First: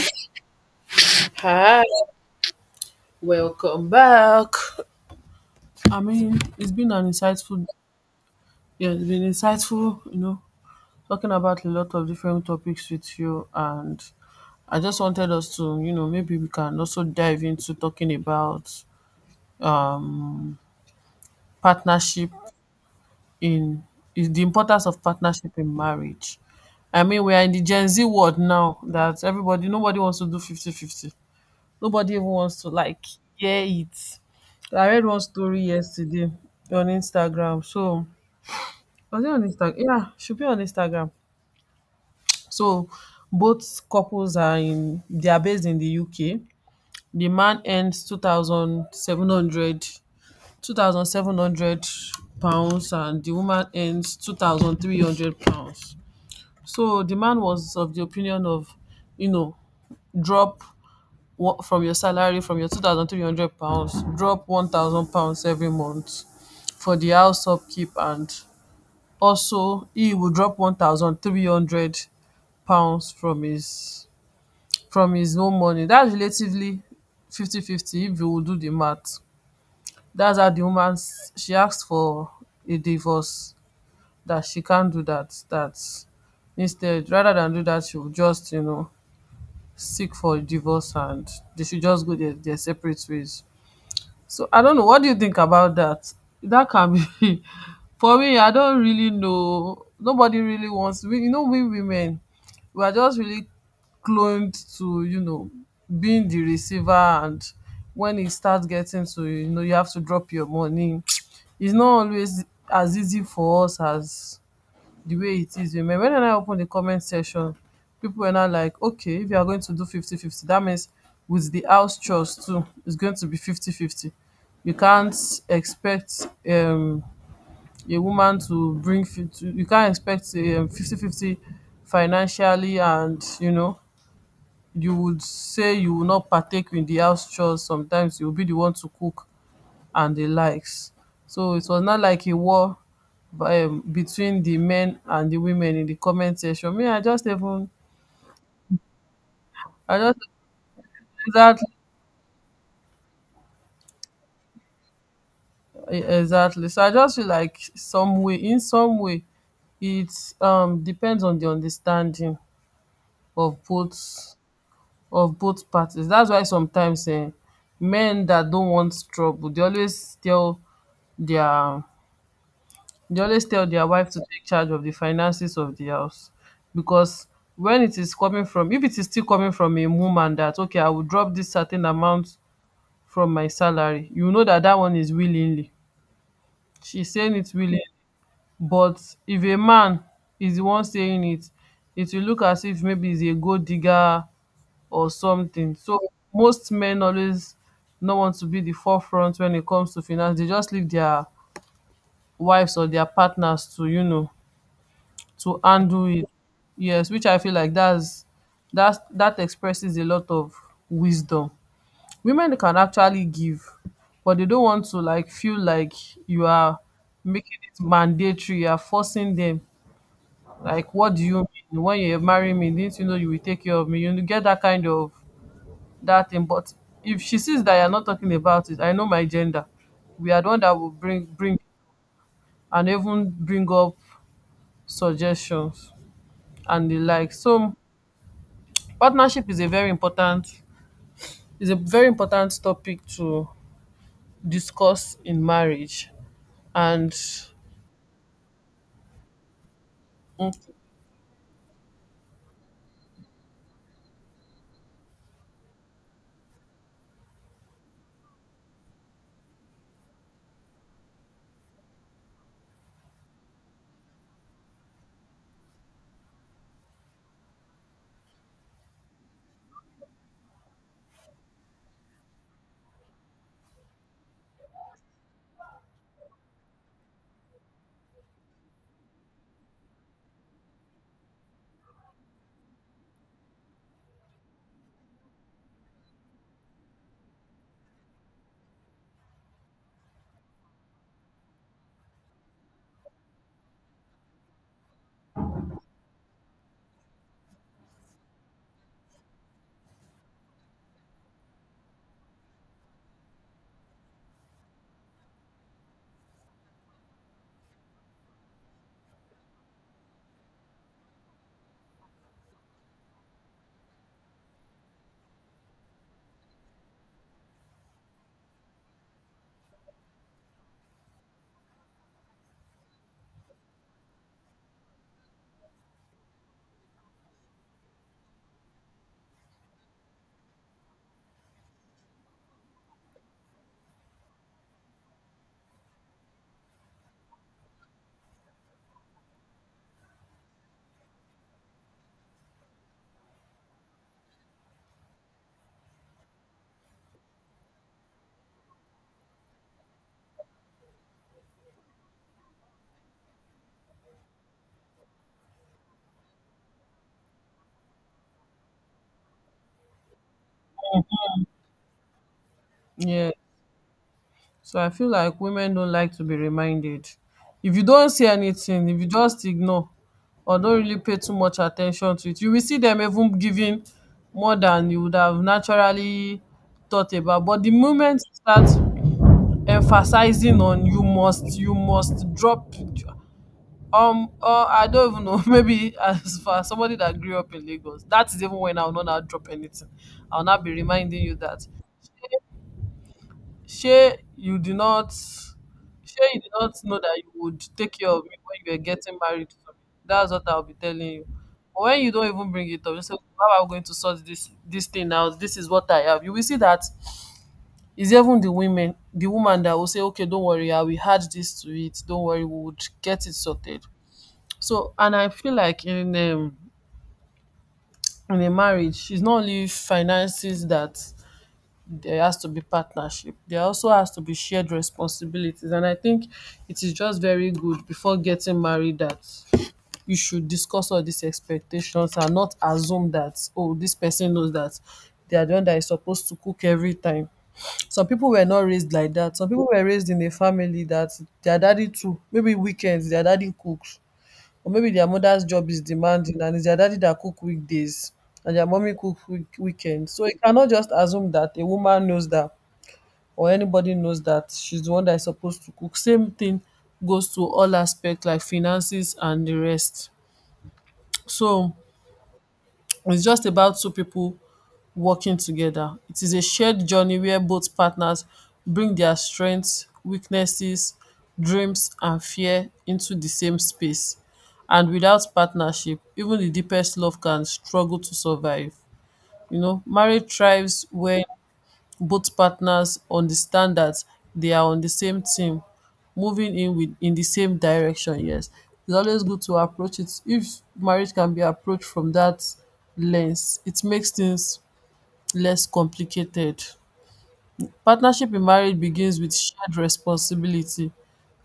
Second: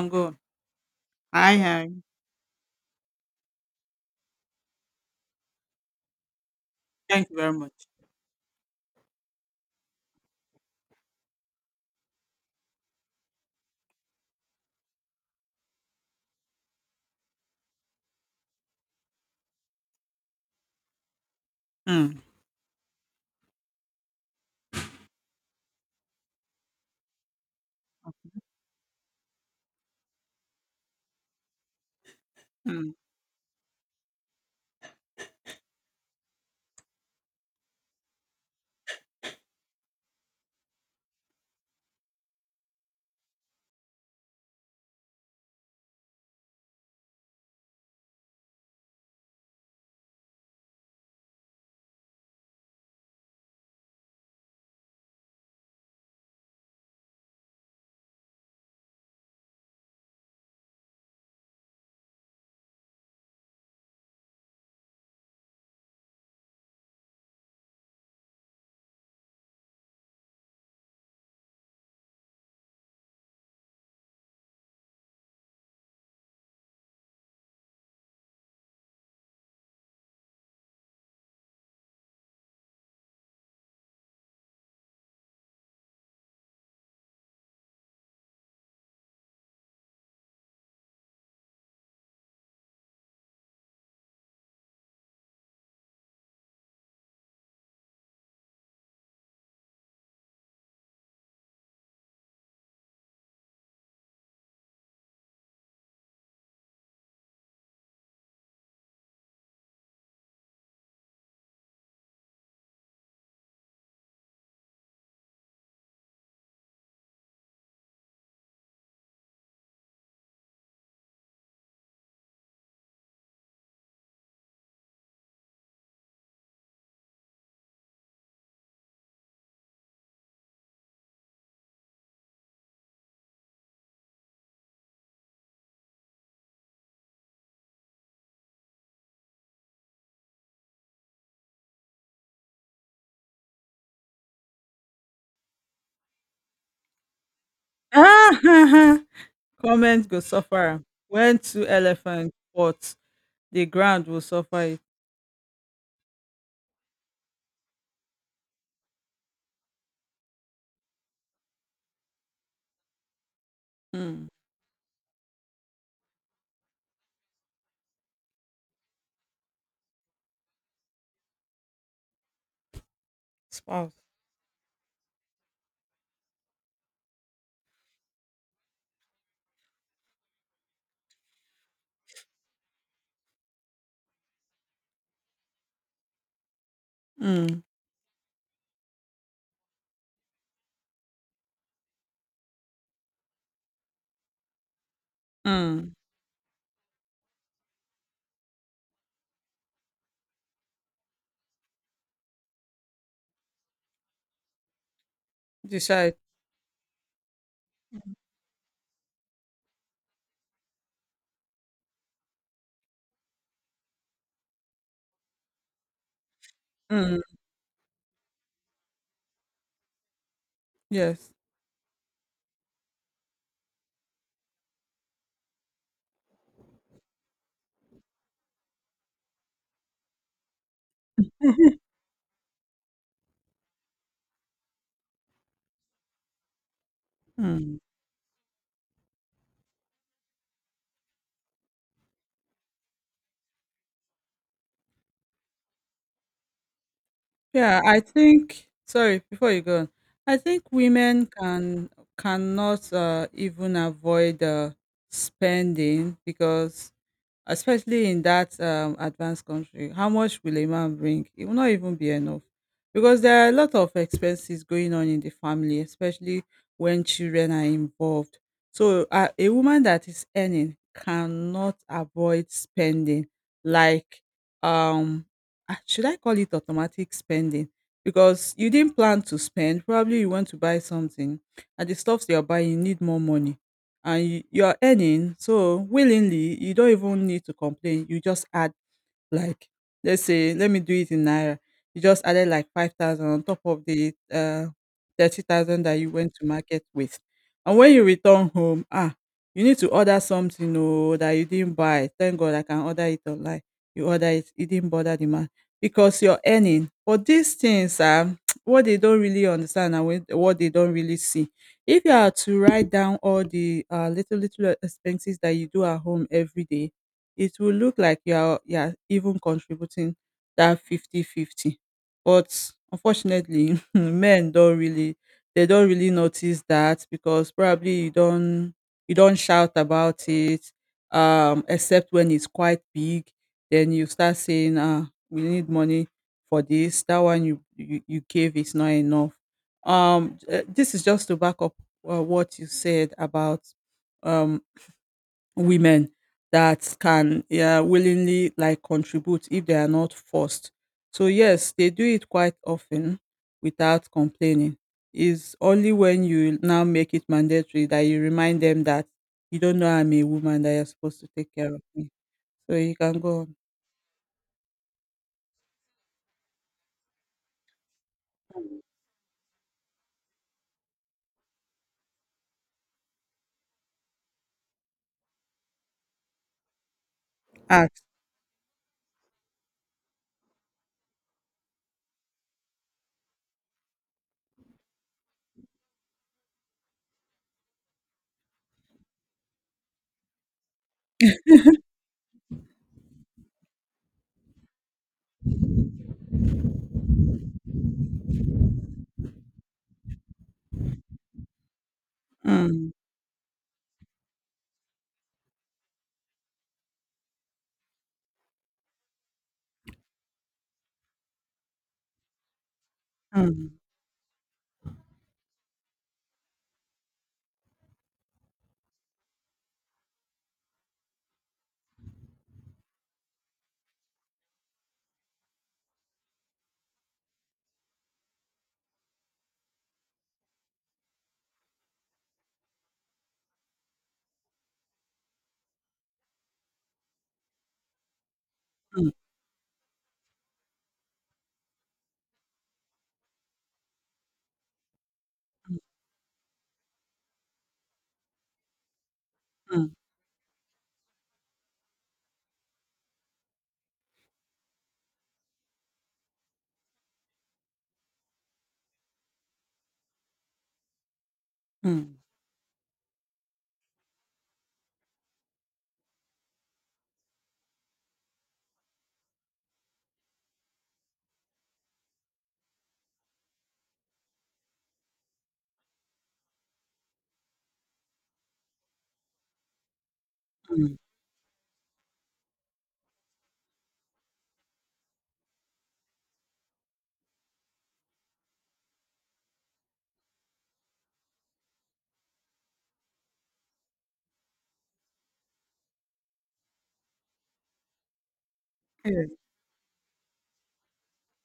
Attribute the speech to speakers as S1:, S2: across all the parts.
S1: I'm good. Hi,
S2: Hi,
S1: hi.
S2: welcome back. I mean, it's been an
S1: Thank you very
S2: insightful,
S1: much.
S2: yeah, it's been insightful, talking about a lot of different topics with you. And I just wanted us to, maybe we can also dive into talking about um,
S1: Mm.
S2: partnership in is the importance of partnership in marriage. I mean, we are in the Gen Z world now that everybody, nobody wants to do 50 50. Nobody even wants to
S1: Mm.
S2: like hear it. I read one story yesterday on Instagram. So was it on Instagram? Yeah, should be on Instagram. So both couples are in they are based in the UK. The man earns £2,700, and the woman earns £2,300. So the man was of the opinion of, you know drop one from your salary, from your £2,300, drop £1,000 every month for the house upkeep, and also he will drop 1300 pounds from his from his own money. That's relatively 50 fifty, if you will do the math. That's how the woman she asked for a divorce, that she can't do that. Instead, rather than do that, she will just, seek for a divorce, and they should just go their separate ways. So I don't know, what do you think about that? That can be for me. I don't really know. Nobody really wants. We, we women, we are just really cloned to, being the receiver, and when it starts getting to, you have to drop your money. It's not always as easy for us as the way it is women. When I open the comment section, people are now like, okay, if you are going to do fifty fifty, that means with the house chores too, it's going to be 50 50. You can't expect a woman to you can't expect 50 fifty financially, and, you would say you will not partake in the house chores. Sometimes you'll be the one to cook and the likes. So it was not like a war between the men and the women in the comment section. Me, I just even. I
S1: Comments
S2: just.
S1: go suffer. When two
S2: Exactly.
S1: elephants fought, the ground will suffer it.
S2: Exactly. So I just feel like some way in some way it depends on the understanding of
S1: Mm.
S2: both parties. That's why sometimes men that don't want trouble, their They always tell their
S1: Spouse.
S2: wife to take charge of the finances of the house, because when it is coming from if it is still coming from a woman that, okay, I will drop this certain amount from my salary, you know that one is willingly, she's saying it
S1: Mm.
S2: willingly. But if a man is the one saying it will look as if maybe he's a gold digger or something.
S1: Mm.
S2: So most men always don't want to be the forefront when it comes to finance. They just leave their wives or their partners to, to handle
S1: Decide.
S2: it. Yes, which I feel like that expresses a lot of wisdom. Women can actually give, but they don't want to like feel like you are
S1: Mm.
S2: making it mandatory, you are forcing them. Like, what do
S1: Yes.
S2: you mean? When you marry me, didn't you know you will take care of me? You get that kind of that thing. But if she sees that you're not talking about it, I know my gender. We are the one that will bring and even bring up suggestions and the like. So
S1: Mm.
S2: partnership is a very important topic to discuss in marriage, and
S1: Yeah, I think. Sorry, before you go on, I
S2: mm,
S1: think women cannot even avoid spending, because especially in that advanced country, how much will a man bring? It will not even be enough because there are a lot of expenses going on in the family, especially when children are involved. So, a woman that is earning cannot avoid spending, like, um, should I call it automatic spending? Because you didn't plan to spend, probably you want to buy something, and the stuffs you're buying need more money, and you are earning, so willingly you don't even need to complain. You just add, like, let's say, let me do it in naira. You just added like 5,000 on top of the 30,000 that you went to market with. And when you return home, you need to order something, oh, that you didn't buy. Thank God I can order it online. You order it, it didn't bother the man because you're earning, but these things are what they don't really understand, and what they don't really see. If you are to write down all the little little expenses that you do at home every day, it will look like you are even contributing that fifty fifty. But unfortunately, men don't really, they don't really notice that, because probably you don't shout about it, except when it's quite big, then you start saying, ah, we need money for this, that one you gave is not enough. This is just to back up what you said about um women that can, yeah, willingly like contribute if they are not forced. So yes, they do it quite often without complaining. Is only when you now make it mandatory, that you remind them that you don't know I'm a woman that you're supposed to take care of me. So you can
S2: yeah.
S1: go
S2: So I feel like women don't like to be reminded. If you don't see anything, if you just ignore or don't really pay too much attention to it, you will see them even giving more than you would have naturally thought about. But the
S1: ask.
S2: moment you start emphasizing on, "you must, you must drop." I don't even know. Maybe as for somebody that grew up in Lagos, that is even when I will not drop anything. I'll not be reminding you that. Shay, you did not. Shay, you did not know that you would take care of me when you were getting married to me. That's what I'll be telling you. But when you don't even bring it
S1: Hmm.
S2: up, you say, "How am I going to sort this thing out? This is what I have." You will see that it's even the women, the woman that will say, "Okay, don't worry, I will add this to it. Don't worry, we would get it
S1: Hmm.
S2: sorted." So, and I feel like in a marriage, it's not only finances that there has to be partnership. There also has to be shared responsibilities, and I think it is just very good before getting married that you should discuss all these expectations, and not assume that, oh, this person knows that they are the one that is supposed to cook every time. Some people were not raised
S1: Hmm.
S2: like that. Some people were raised in a family that their daddy too, maybe weekends their daddy cooks, or maybe their mother's job is demanding and it's their daddy that cook weekdays and their mommy cook
S1: Hmm.
S2: weekends. So you cannot just assume that a woman knows that, or anybody knows that she's the one that is supposed to cook. Same thing goes to all aspects like finances and the rest. So
S1: Hmm.
S2: it's just about two people working together. It is a shared journey where both partners bring their strengths, weaknesses, dreams, and fear into the same space. And without partnership, even the deepest love can struggle to survive. You know, marriage thrives
S1: Hmm.
S2: when both partners understand that they are on the same team, moving in the same direction. Yes, it's always good to approach it. If marriage can be approached from that lens, it makes things less complicated. Partnership in marriage begins with shared responsibility,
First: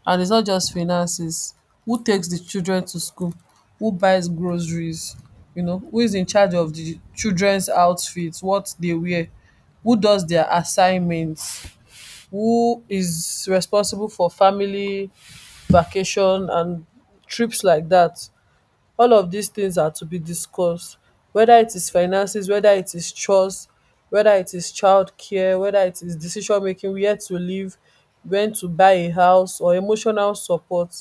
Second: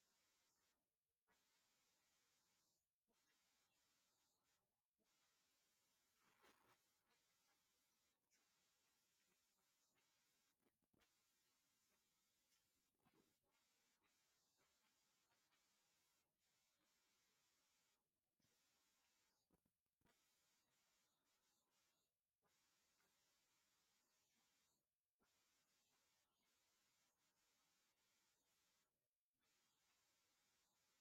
S2: and it's not just finances. Who takes the children to school, who buys groceries, who is in charge of the children's outfits, what they wear, who does their assignments, who is responsible for family vacation and trips like that. All of these things are to be discussed, whether it is finances, whether it is chores, whether it is childcare, whether it is decision making, where to live, when to buy a house, or emotional support.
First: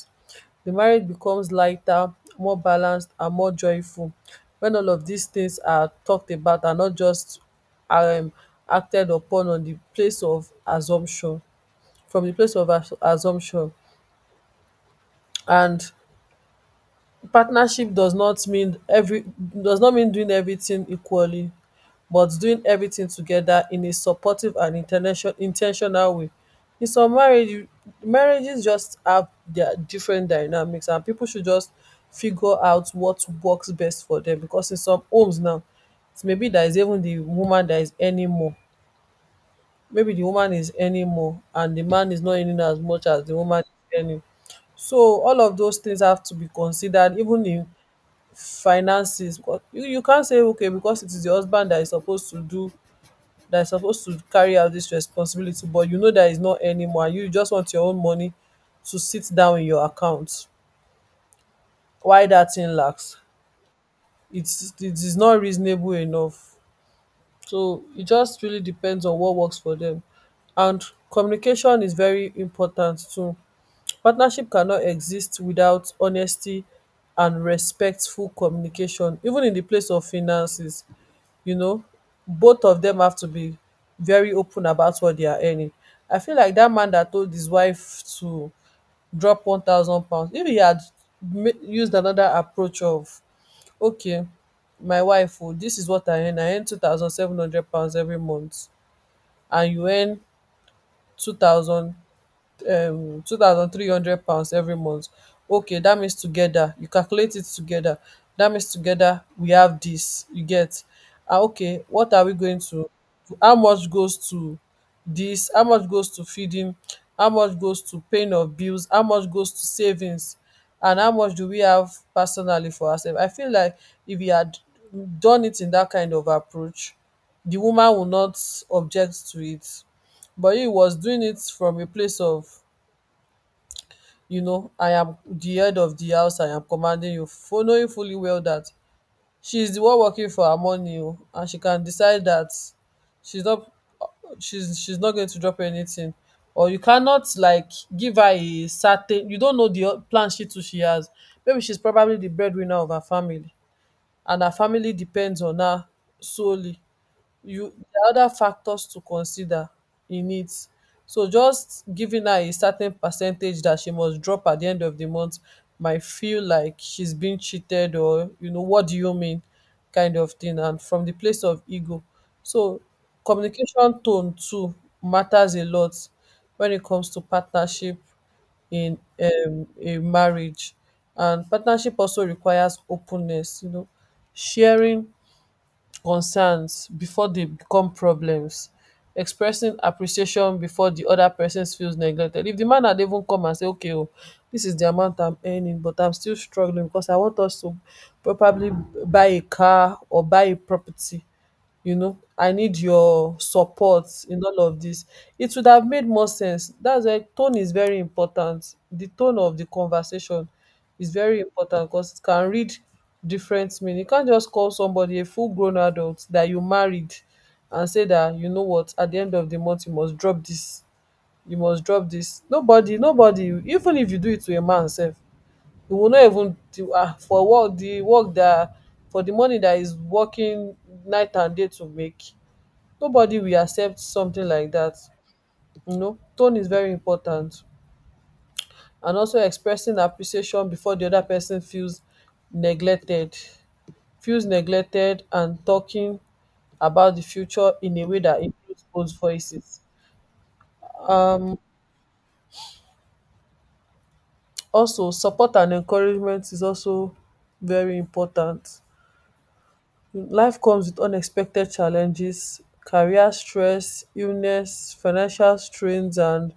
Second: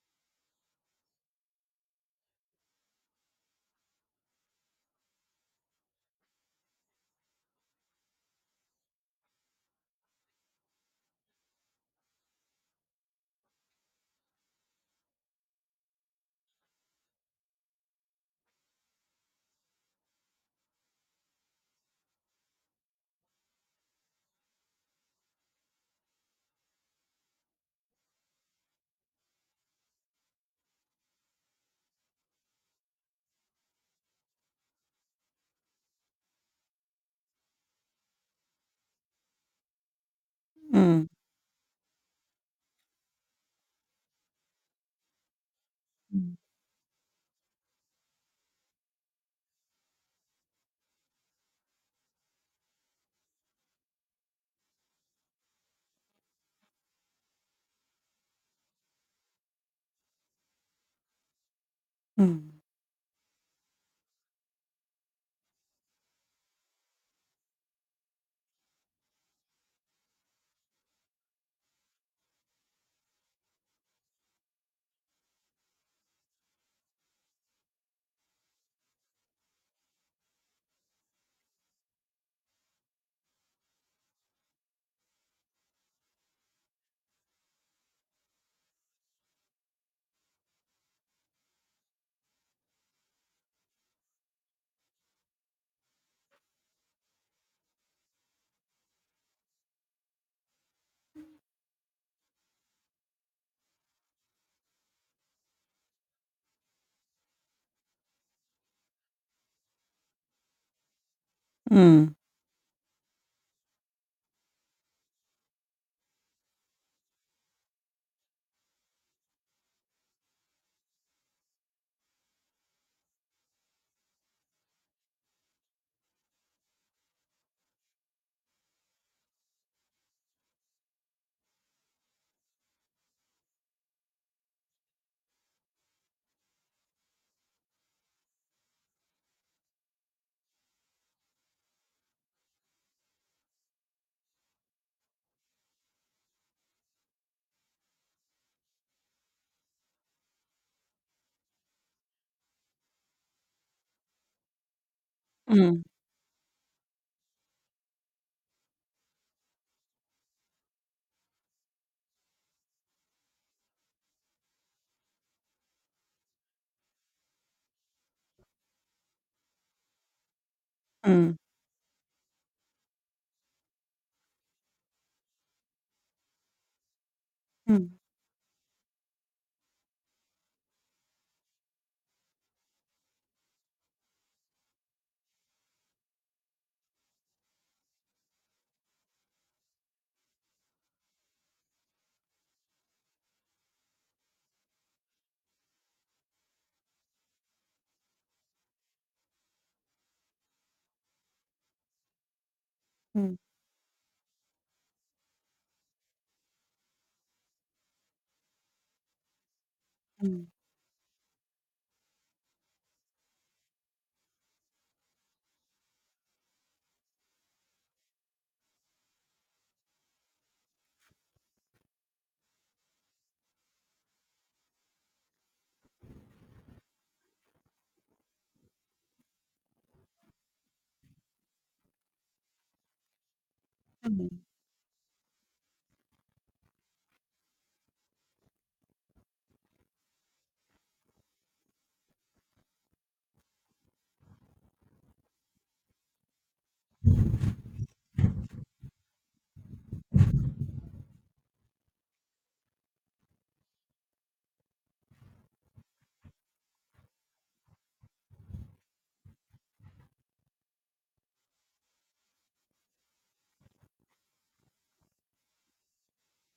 S2: The marriage becomes lighter, more balanced, and more joyful when all of these things are talked about, and not just um acted upon on the place of assumption, from the place of assumption. And partnership does not mean every does not mean doing everything equally, but doing everything together in a supportive and intentional way. In some marriages just have their different dynamics, and people should just figure out what works best for them, because in some homes now it may be that is even the woman that is earning more. Maybe the woman is
S1: Hmm.
S2: earning more and the man is not earning as much as the woman is earning. So all of those things have to be considered, even in finances, because you can't say, okay, because it is the husband that is supposed to carry out this responsibility, but you know that he's not anymore, you just want your own money to sit down in your account, why that
S1: Hmm.
S2: thing lacks. It is not reasonable enough. So it just really depends on what works for them. And communication is very important too. Partnership cannot exist without honesty and respectful communication, even in the place of finances. You know, both of them have to be very open about what they are earning. I feel like that man that told his wife to drop £1,000, if he had used another approach of, okay, my wife oo, dis is what I earn £2,700 every month, and you earn two thousand £2,300 every month. Okay, that means together, you calculate it together. That means together we have this, you get, ah, okay, what
S1: Hmm.
S2: are we going to, how much goes to this, how much goes to feeding, how much goes to paying of bills, how much goes to savings, and how much do we have personally for ourselves. I feel like if you had done it in that kind of approach, the woman will not object to it. But he was doing it from a place of, you know, I am the head of the house, I am commanding you, for knowing fully well that she is the one working for her money o, and she can decide that she's not she's not going to drop anything. Or you cannot like give her a certain, you don't know the plan she too she has. Maybe she's probably the breadwinner of her family and her family depends on
S1: Hmm.
S2: her solely. You there other factors to consider in it. So just giving her a certain percentage that she must drop at the end of the month might feel like she's being cheated or, you know, what do you mean kind of thing, and from the place of ego. So communication, tone too matters a lot when it comes to partnership
S1: Hmm.
S2: in a marriage. And partnership also requires openness, you know, sharing concerns bifor dey become problems, expressing appreciation bifor di oda pesin feels neglected. If di man had even come and say, okay o, dis is di amount I'm earning but I'm still struggling becos I want us to probably buy a car or buy a property, you know I need your
S1: Hmm.
S2: support in all of this, it would have made more sense. That's why tone is very important. The tone of the
S1: Hmm.
S2: conversation is very important because it can read different meaning. You can't just call somebody, a full grown adult that you married, and say that, you know what, at the end of the month you must drop this, you must drop this. Nobody, even if you do it to a man sef, he will not even do ah for work, the work that, for the money that is working night and day to make. Nobody will accept something like dat. Tone is very important, and also expressing appreciation before di oda pesin feels neglected, feels neglected, and talking about di future in a way dat includes both voices. um Also support and encouragement is also very important. Life comes with unexpected challenges, career stress, illness, financial strains and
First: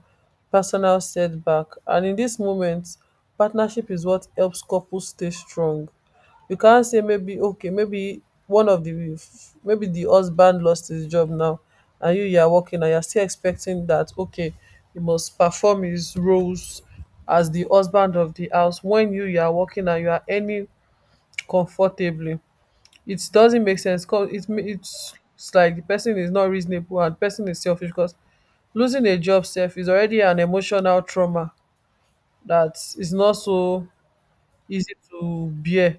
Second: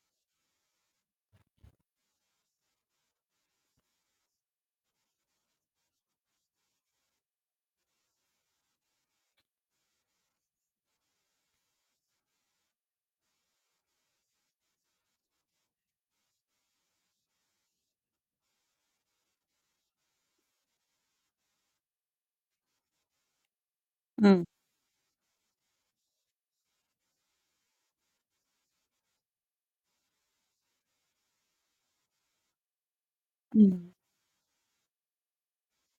S2: personal setback, and in dis moment partnership is what helps couples stay strong. You can't say, maybe okay, maybe one of the, maybe the husband lost his job now and you are working and you are still expecting that, okay, he must perform his roles as the husband of the house, when you are working and you are earning comfortably. It doesn't make sense, cause
S1: Hmm. Hmm.
S2: it's like the person is not reasonable and person is selfish, because losing a job self is already an emotional trauma that is not so easy to bear,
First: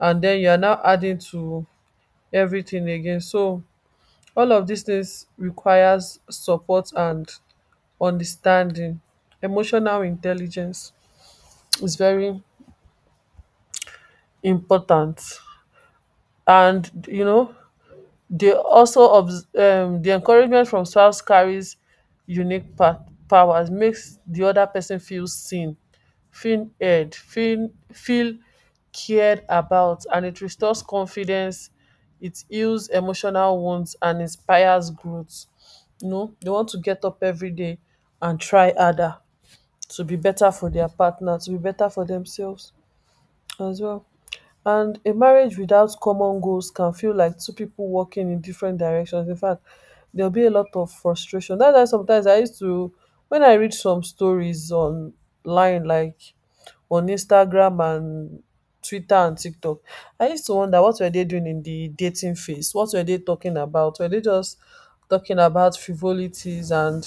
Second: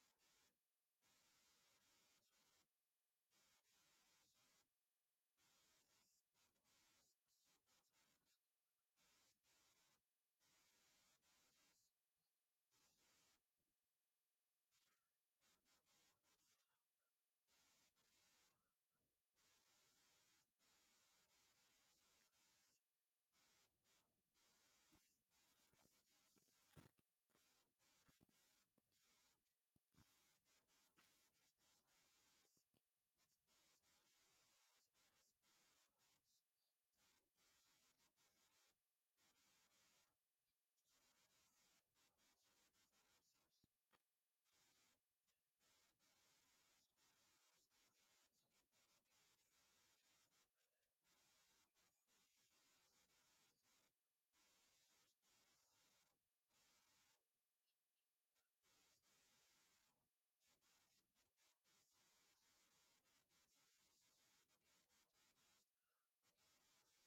S2: and then you are now adding to everything again. So all of these things requires support and understanding. Emotional intelligence is very important. And you know, dey also the encouragement from spouse carries unique powers, makes the other person feel seen, feel heard, feel cared about, and it restores confidence. It heals emotional wounds and inspires growth, you know, dey want to get up everyday and try harder, to be better for their partner, to be better for themselves as well. And a marriage without common goals can feel like two people walking in different directions. In fact, there'll be a lot of frustration. That's why sometimes I used to, when I read some stories online, like on Instagram and Twitter and TikTok, I used to wonder, what were they doing in the dating phase? What were they talking about? Were they just talking about frivolities and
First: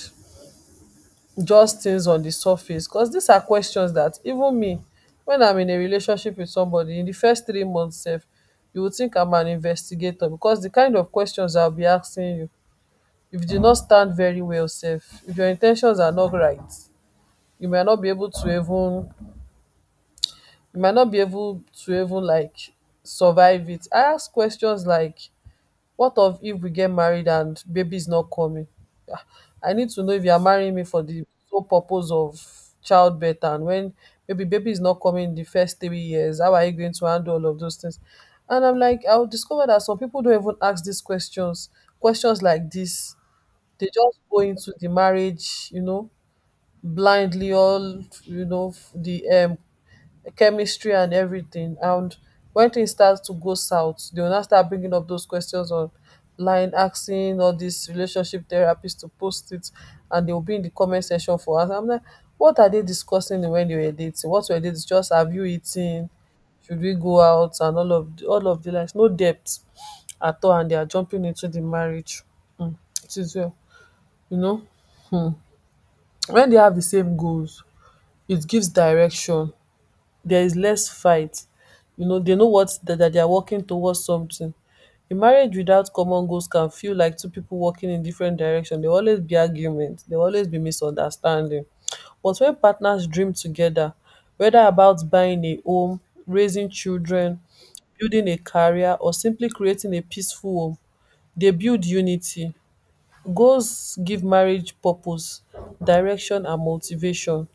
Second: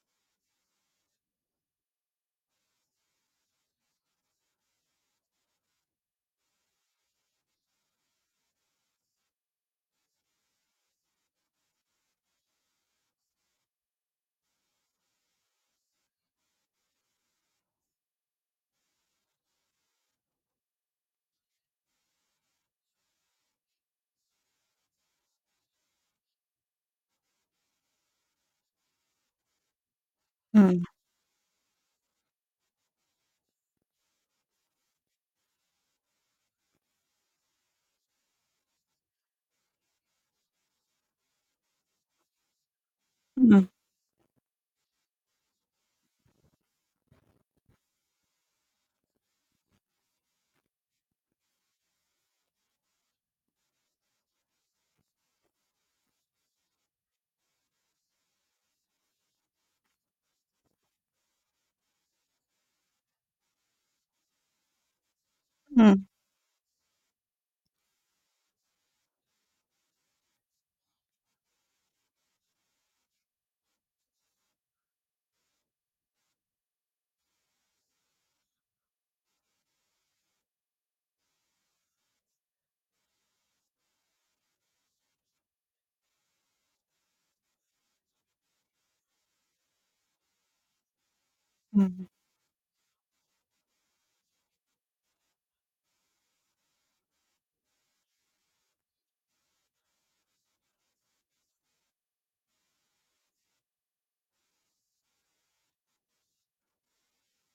S2: just things on the surface? Because these are questions that, even me, when I'm in a relationship with somebody, in the first 3 months, sef, you would think I'm an investigator, because the kind of questions I'll be asking you, if you do not stand very well, safe, if your intentions are not right, you might not be able to even, you might not be able to even like survive it. I ask questions like, what of if we get married and baby is not coming? Ah, I need to know if you are marrying me
S1: Hmm.
S2: for the sole purpose of childbirth, and when maybe baby is not coming in the first 3 years, how are you going to handle all of those things? And I'm like, I'll discover that some people don't even ask these questions, questions like this.
S1: Hmm.
S2: They just go into the marriage, you know, blindly all, you know, f- the chemistry and everything, and wen tins start to go south dey go now start bringing up those questions online, asking all dis relationship therapist to post it, and dey will be in di comment section for am. I'm like, what are dey discussing wen dey were dating? What were dey just, have you
S1: Mm,
S2: eaten, should we go out, and all of di likes? No depth at all, and they are jumping into di marriage. It is well, you know. Wen dey have di same goals, it gives direction. There is less fight, you know they know what that that they are working towards something. A marriage without common goals can feel like two people walking in different direction. There will always be argument, there will always be misunderstanding.
S1: mm,
S2: But when partners dream together, whether about buying a home, raising children, building a career, or simply creating a peaceful home, they build unity. Goals give marriage purpose, direction and motivation,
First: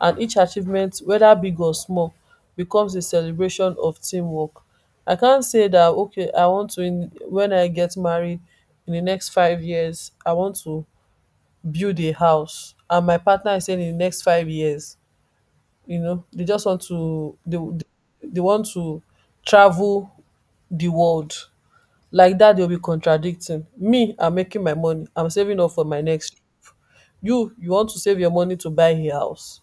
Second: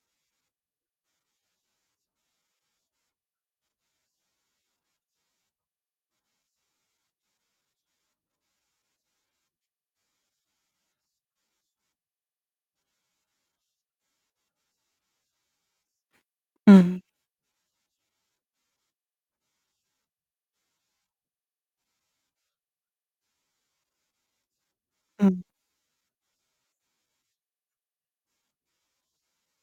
S2: and each achievement, whether big or small, becomes a celebration of teamwork. I can not say that, okay, I want to when I get married in the next 5 years I want to build a house, and my partner is saying in the next 5 years, you know
S1: mm,
S2: they want to travel the world. Like that, they'll be contradicting me. I'm making my money, I'm
S1: mm.
S2: saving up for my next, you want to save your money to buy a house.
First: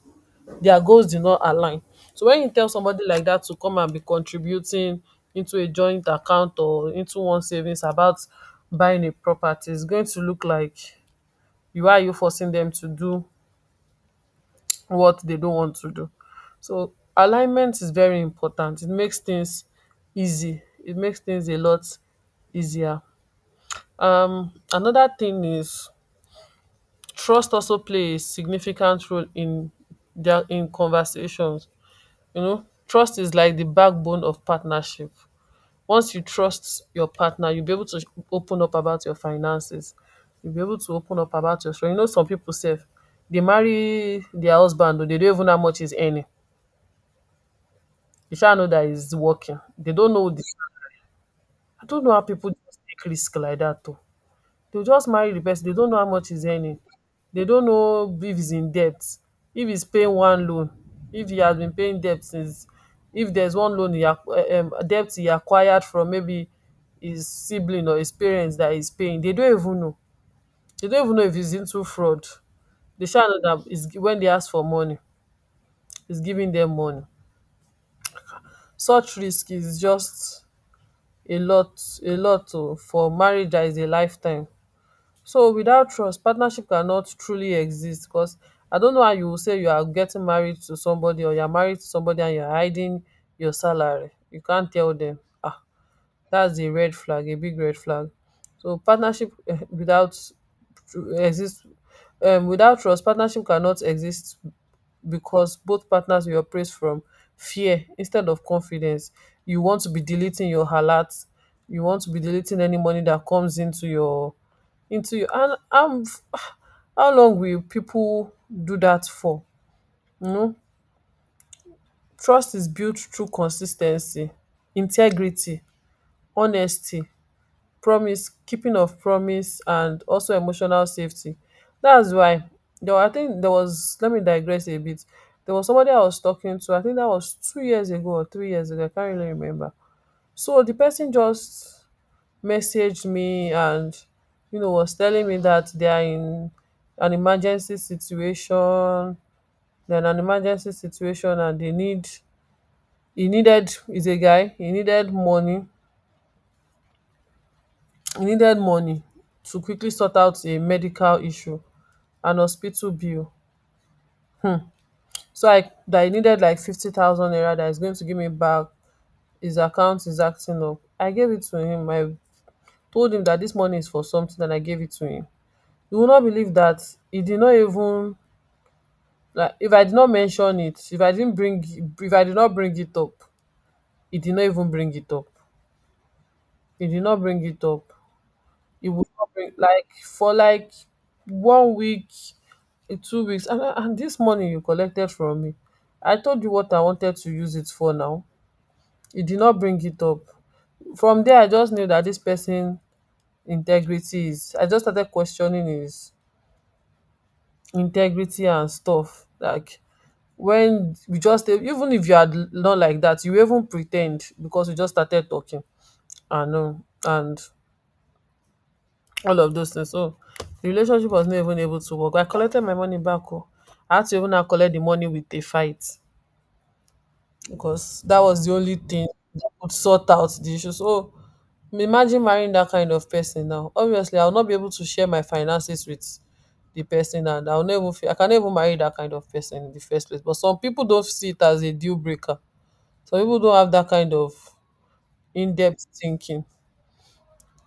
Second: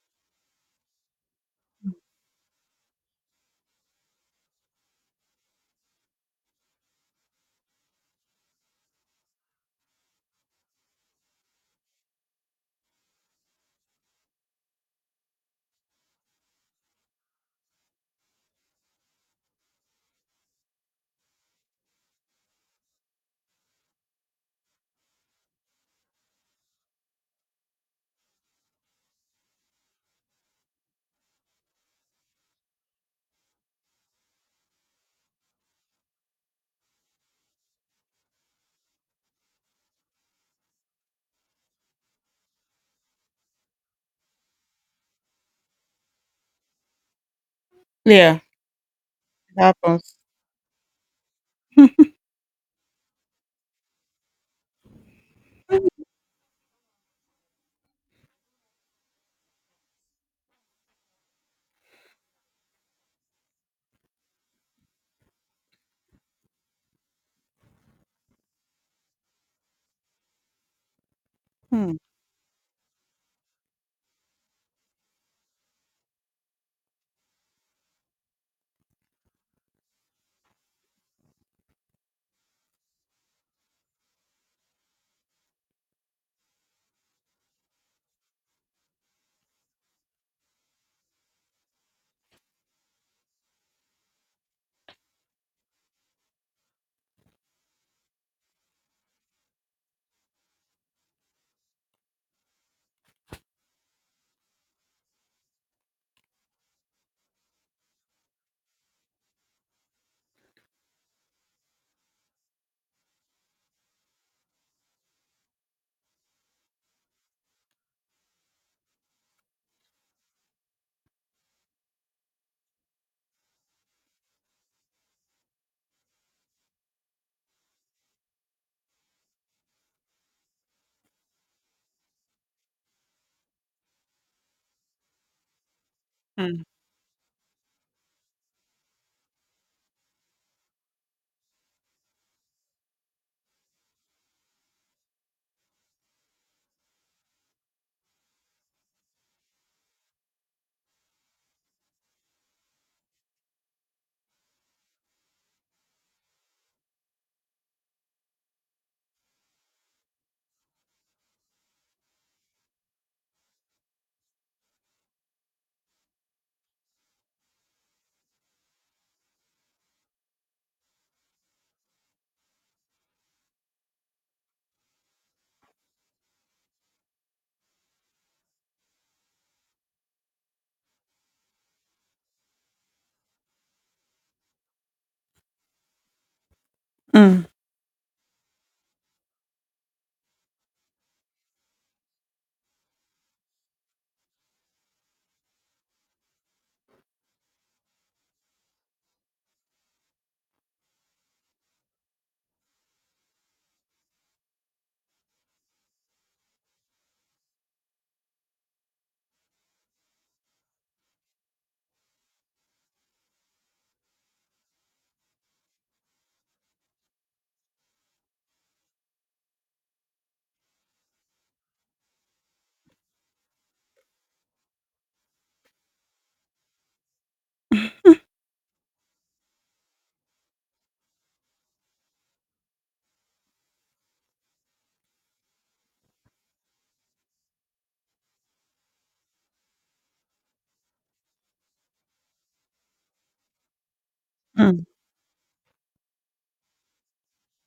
S2: Their goals did not align. So when you tell somebody like that to come and be contributing into a joint account or into one savings about buying a property, it's going to look like you are, you forcing them to do what they don't want to do. So alignment is very important. It makes things easy, it makes things a lot easier. Another thing is, trust also play a significant role in dia in conversations. You know, trust is like the backbone of partnership. Once you trust your partner, you'll be able to open up about your finances, you'll be able to open up about your strength. You know, some people say they marry their husband, they don't even know how much is earning. They
S1: Yeah,
S2: sha know dat he's working.
S1: it
S2: They don't
S1: happens.
S2: know di, I don't know how people just take risk like that. They'll just marry the person, they don't know how much he's earning. They don't know if he's in debt, if he's paying one loan, if he has been paying debt since, if there's one loan he debt he acquired from maybe his sibling or his parents that he's paying. They don't even know. They don't even know if he's into
S1: Mm,
S2: fraud. They shall know that is when they ask for money, he's giving them money. Such risk is just a lot, a lot oh, for marriage that is a lifetime. So without trust, partnership cannot truly exist, because I don't know how you will say you are getting married to somebody, or you're married to somebody and you're hiding your salary. You can't tell them. Ah, that's a red flag, a big red flag. So partnership eh, without tru- exist without trust, partnership cannot exist, because both partners will operate from fear instead of confidence. You want to be deleting your alerts, you want to be deleting any money that comes into your, into your, and I'm how long will people do that for? You know, trust is built through consistency, integrity, honesty, promise, keeping of promise, and also emotional safety. That's why there were, I think there was, let me digress a bit. There was somebody I was talking
S1: mm,
S2: to, I think that was 2 years ago or 3 years ago, I can't really remember. So the person just messaged me and, you know, was telling me that they are in an emergency situation. They're in an emergency situation and they need he needed is a guy, he needed money, e needed money to quickly sort out a medical issue, an hospital bill. So I needed like 50,000 naira that is going to give me back. His account is acting up. I gave it to him. I told him that this money is for something and I gave it to him. You will not believe that he did not even, like, if I did not mention it, if I did not bring it up, he did not even bring it up. he did not bring
S1: mm,
S2: it up it would not bring, like, for like 1 week, in 2 weeks. And this money you collected from me, I told you what I wanted to use it for. Now you did not bring it up. From there I just knew that this person integrity is I just started questioning his integrity and stuff. Like, when we just, even if you had, not like that, you even pretend, because we just started talking, I know and all of those things. So the relationship was not even able to work. I collected my money back. Oh, I had to even now collect the money with a fight, because that was the only thing that could sort out the issue. So imagine marrying that kind of person now. Obviously, I'll not be able to share my finances with the person, and I'll never feel, I can never marry that kind of person in the first place. But some people don't see it as a deal breaker. Some people don't have that kind of
S1: mm,
S2: in-depth thinking.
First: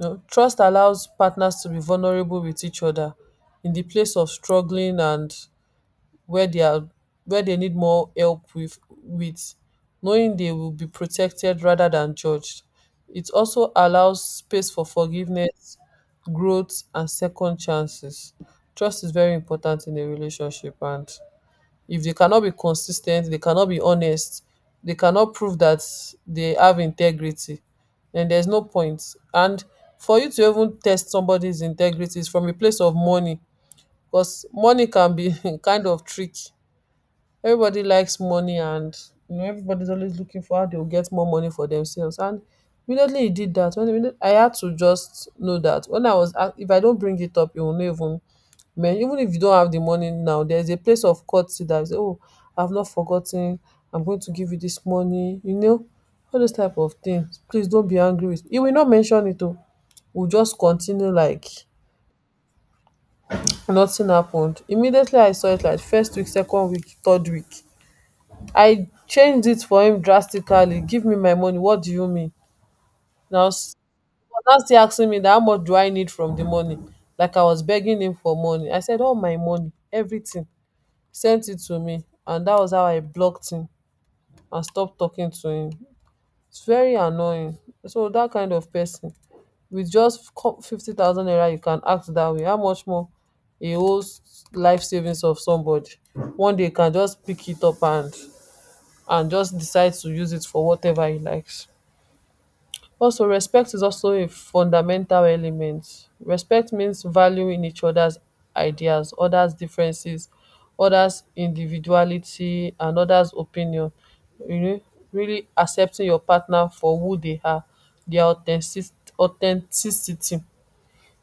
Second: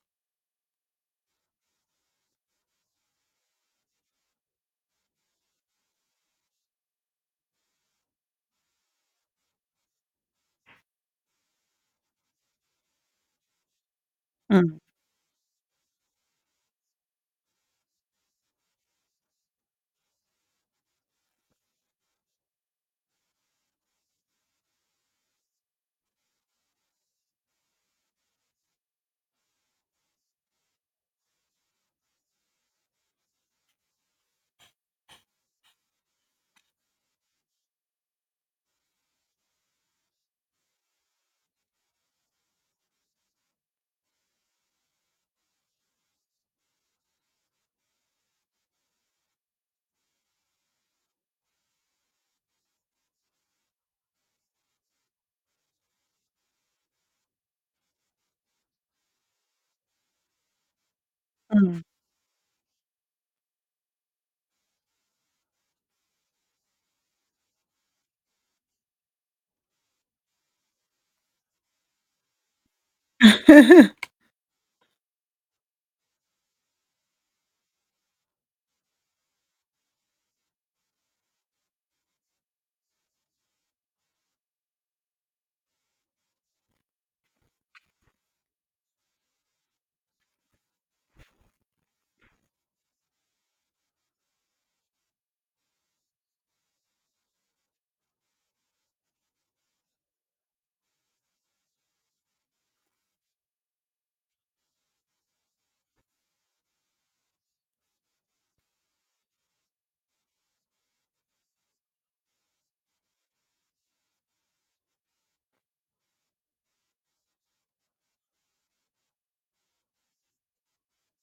S2: You know, trust allows partners to be vulnerable with each other in the place of struggling and where they are, where they need more help with knowing they will be protected rather than judged. It also allows space
S1: mm,
S2: for forgiveness, growth and second chances. Trust is very important in a relationship, and if they cannot be consistent, they cannot be honest, they cannot prove that they have integrity, then there's no point. And for you to even test somebody's integrity is from a place of money, because money can be kind of tricky. Everybody likes money, and you know everybody's always looking for how they'll get more money for themselves. And immediately he did that, I had to just know that when I was a- if I don't bring it up you will not even, man, even if you don't have the money now, there's a place of courtesy that say, oh, I've not forgotten, I'm going to give you this money, you know, all those type of things, please don't be angry with me. He will not mention it, oh, we'll just continue like
S1: mm,
S2: nothing happened. Immediately I saw it, like first week, second week, third week, I changed it for him drastically. Give me my money, what do you mean? now s- was now still asking me that how much do I need from the money, like I was begging him for money. I said all my money, everything, sent it to me, and that was how I blocked him and stopped talking to him. It's very annoying. So that kind of person, with just 50,000 naira you can act that way, how much more a whole life savings of somebody. One day you can just pick it up and just decides to use it for whatever he likes. Also, respect is also a fundamental element. Respect means valuing each other's ideas, others' differences, others' individuality, and others' opinion. You know, really accepting your partner for who they are, their authenticity.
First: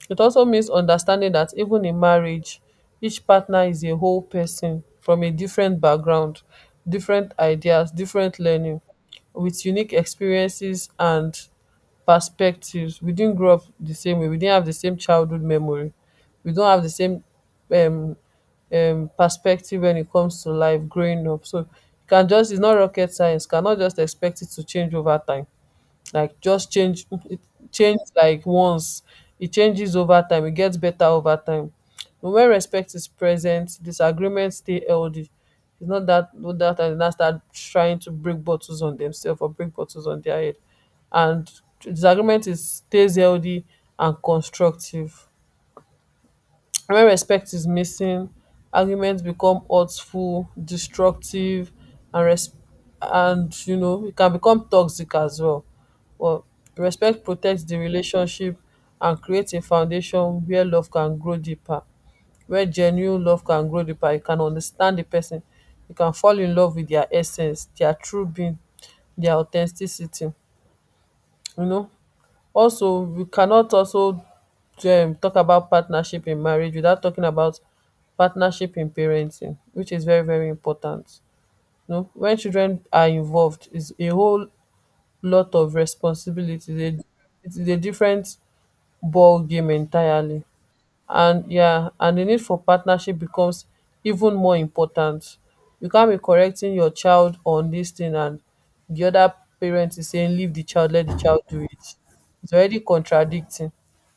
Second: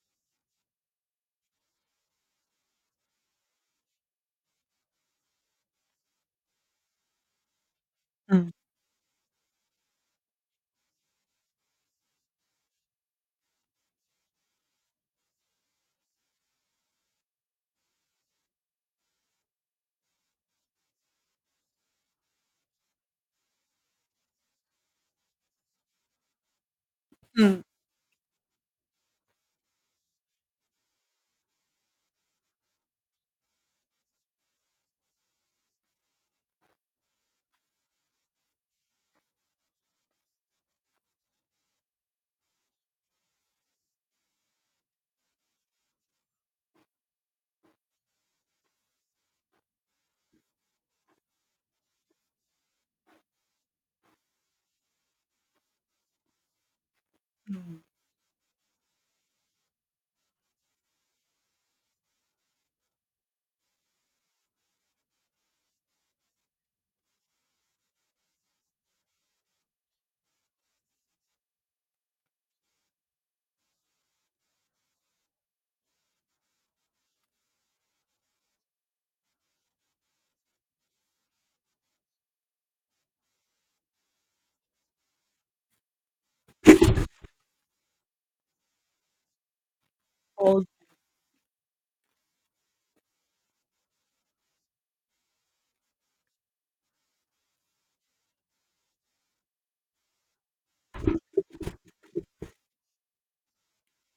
S2: It also means understanding that even in marriage, each partner is a whole person from a different background, different ideas, different
S1: mm,
S2: learning, with unique experiences and perspectives. We didn't grow up the same way. We didn't have the same childhood memory. We don't have the same um, perspective when it comes to life growing up. So you can just, it's not rocket science, cannot just expect it to change over time, like just change it,
S1: mm,
S2: changes, like once, it changes over time, it gets better over time. But when respect is present, disagreements stay healthy. It's not that, and now start trying to break bottles on themselves or break bottles on their head. And disagreement is, stays healthy and constructive. When respect is missing, arguments become hurtful, destructive, and res- and you know it can become toxic as well. But respect protects di
S1: mm.
S2: relationship and creates a foundation wia love can grow deeper, wia genuine love can grow deeper. You can understand di pesin, you can fall in love wit dia essence, dia true being, dia authenticity, you know. Also, we cannot also talk about partnership in marriage without talking about partnership in parenting, which is very very important. You know, when children are involved is a whole lot of responsibility. It is a different ball game entirely.
S1: Oh,
S2: And yeah, and the need for partnership becomes even more important. You can't be correcting your child on this thing and the other parent is saying leave the child, let the child do it. It's already contradicting.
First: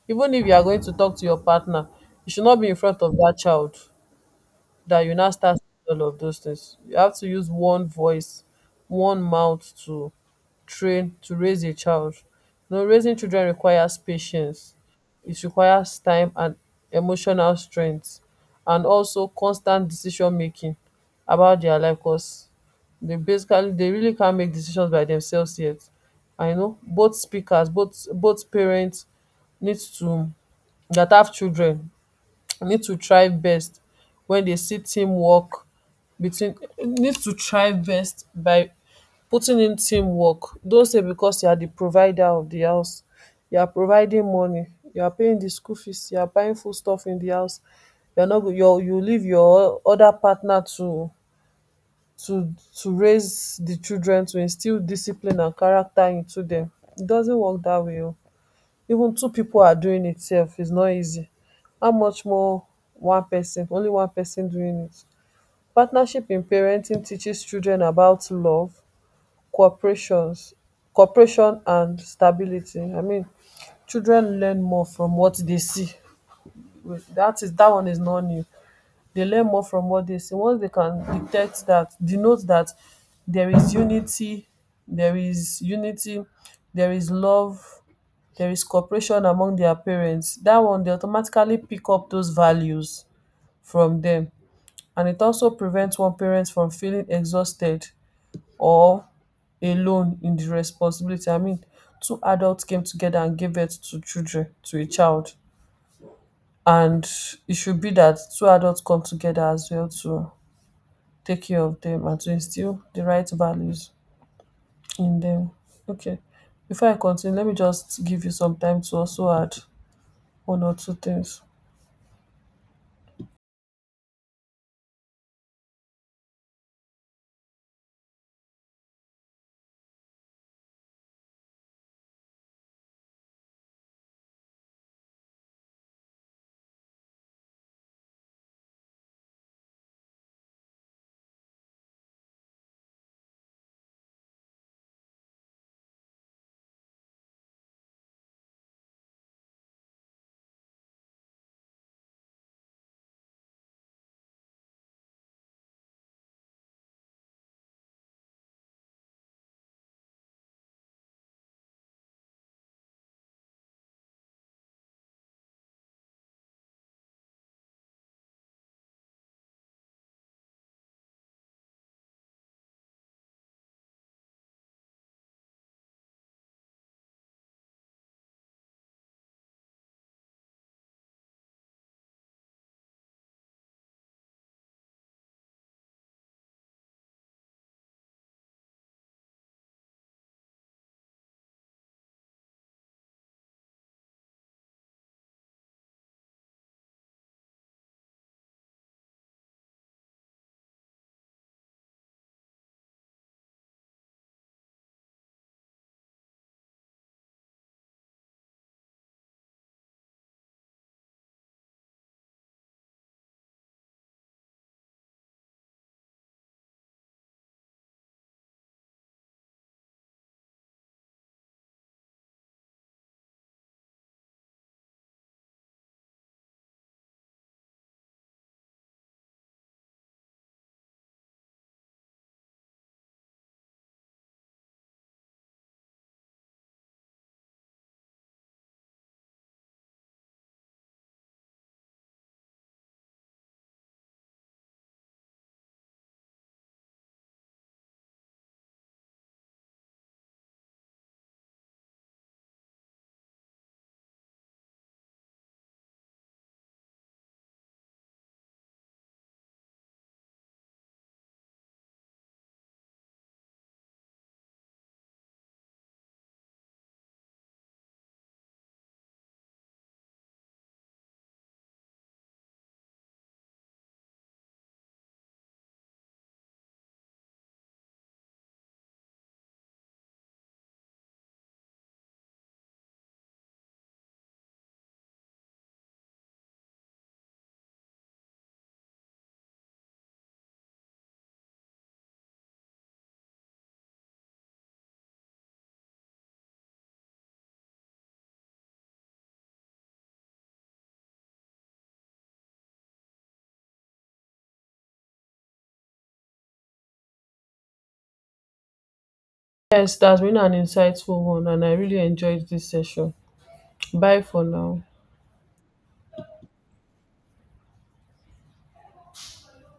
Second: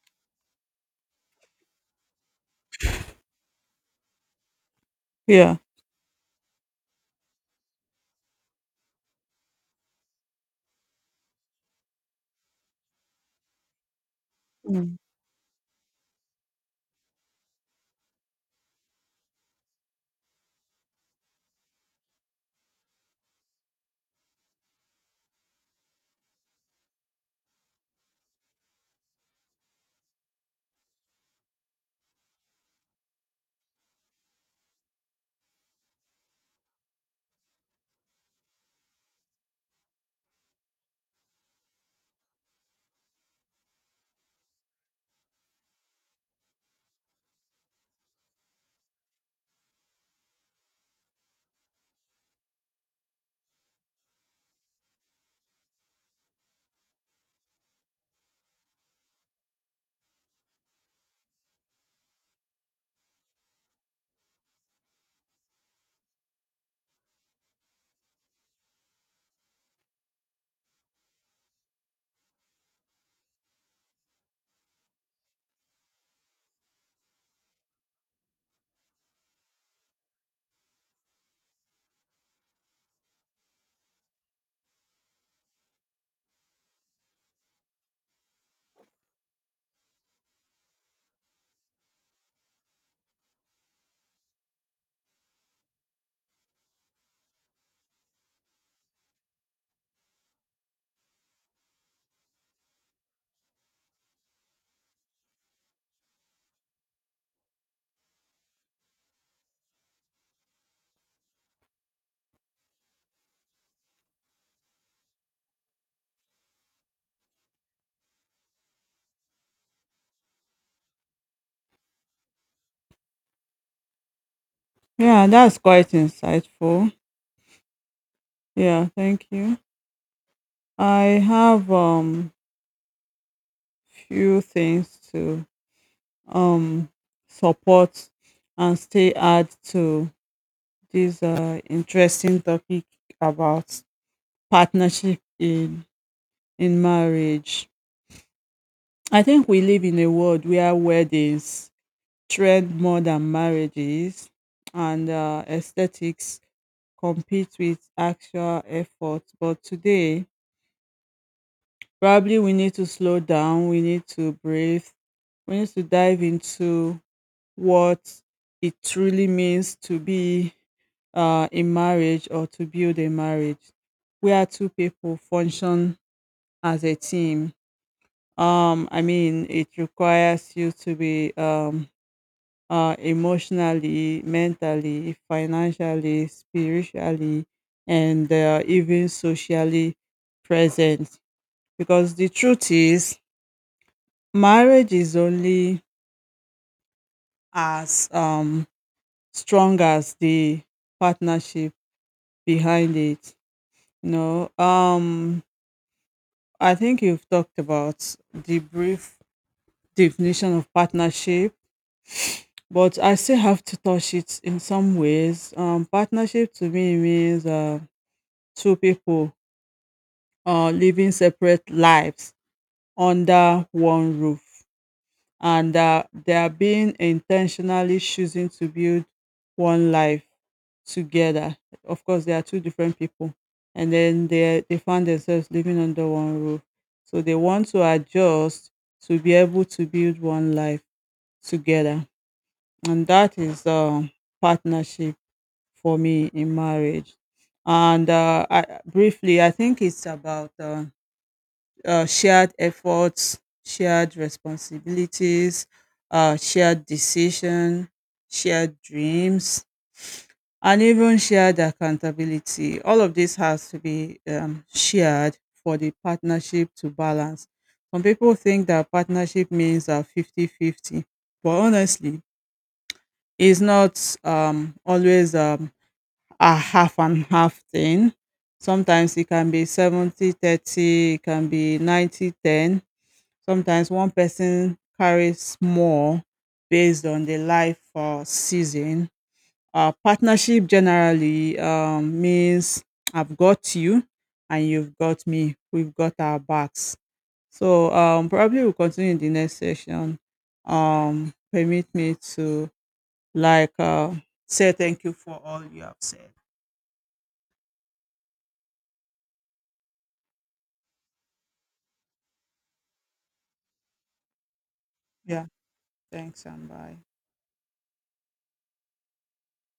S2: Even if you are going to talk to your partner, you should not be in front of that child that you now
S1: yeah.
S2: start seeing all of those things. You have to use one voice, one mouth to train, to raise a child. You know, raising children requires patience.
S1: Mm.
S2: It requires time and emotional strength, and also constant decision making about their life. Cause they basically, they really can't make decisions by themselves yet. I know both speakers, both parents need to, that have children, need to try best when they see teamwork between, need to try best by putting in teamwork. Don't say because you are the provider of the house, you are providing money, you are paying the school fees, you are buying food stuff in the house, you are not go your, you leave your other partner to raise the children, to instill discipline and character into them. It doesn't work that way, oo. Even two people are doing it sef is not easy, how much more one person, only one person doing it. Partnership in parenting teaches children about love, cooperations cooperation and stability. I mean, children learn more from what they see. Dat is, dat one is not new. They learn more from all dis tin. Once they can detect that, denote that there is unity, there is unity there is love, there is cooperation among their parents. That one, they automatically pick up those values from them, and it also prevents one parent from feeling exhausted or alone in the responsibility. I mean, two adults came together and gave birth to children, to a child, and it should be that two adults come together as well to take care of them and to instill the right values in them. Okay, before I continue, let me just give you some time to also add one or two things.
S1: Yeah, that's quite insightful. Yeah, thank you. I have few things to um support and stay add to this interesting topic about partnership in marriage. I think we live in a world where weddings trend more than marriages, and aesthetics compete with actual effort. But today, probably we need to slow down, we need to breathe, we need to dive into what it truly means to be in marriage, or to build a marriage where two people function as a team. I mean, it requires you to be emotionally, mentally, financially, spiritually, and even socially present. Because the truth is, marriage is only as strong as the partnership behind it. You know, um, I think you've talked about the brief definition of partnership, but I still have to touch it in some ways. Partnership to me means, two people living separate lives under one roof, and they are being intentionally choosing to build one life together. Of course they are two different people, and then they find themselves living under one roof, so they want to adjust to be able to build one life together. And that is partnership for me in marriage. And briefly I think it's about shared efforts, shared responsibilities, shared decision, shared dreams, and even shared accountability. All of this has to be shared for the partnership to balance. Some people think that partnership means fifty-fifty, but honestly, it's not always a half and half thing. Sometimes it can be 70-30, it can be 90-10. Sometimes one person carries more based on the life season. Partnership generally means I've got you and you've got me. We've got our backs. So probably we'll continue in the next session. Permit me to like say thank you for all you have said.
S2: Yes, that's been an insightful one, and I really enjoyed this session. Bye for now.
S1: Yeah, thanks and bye.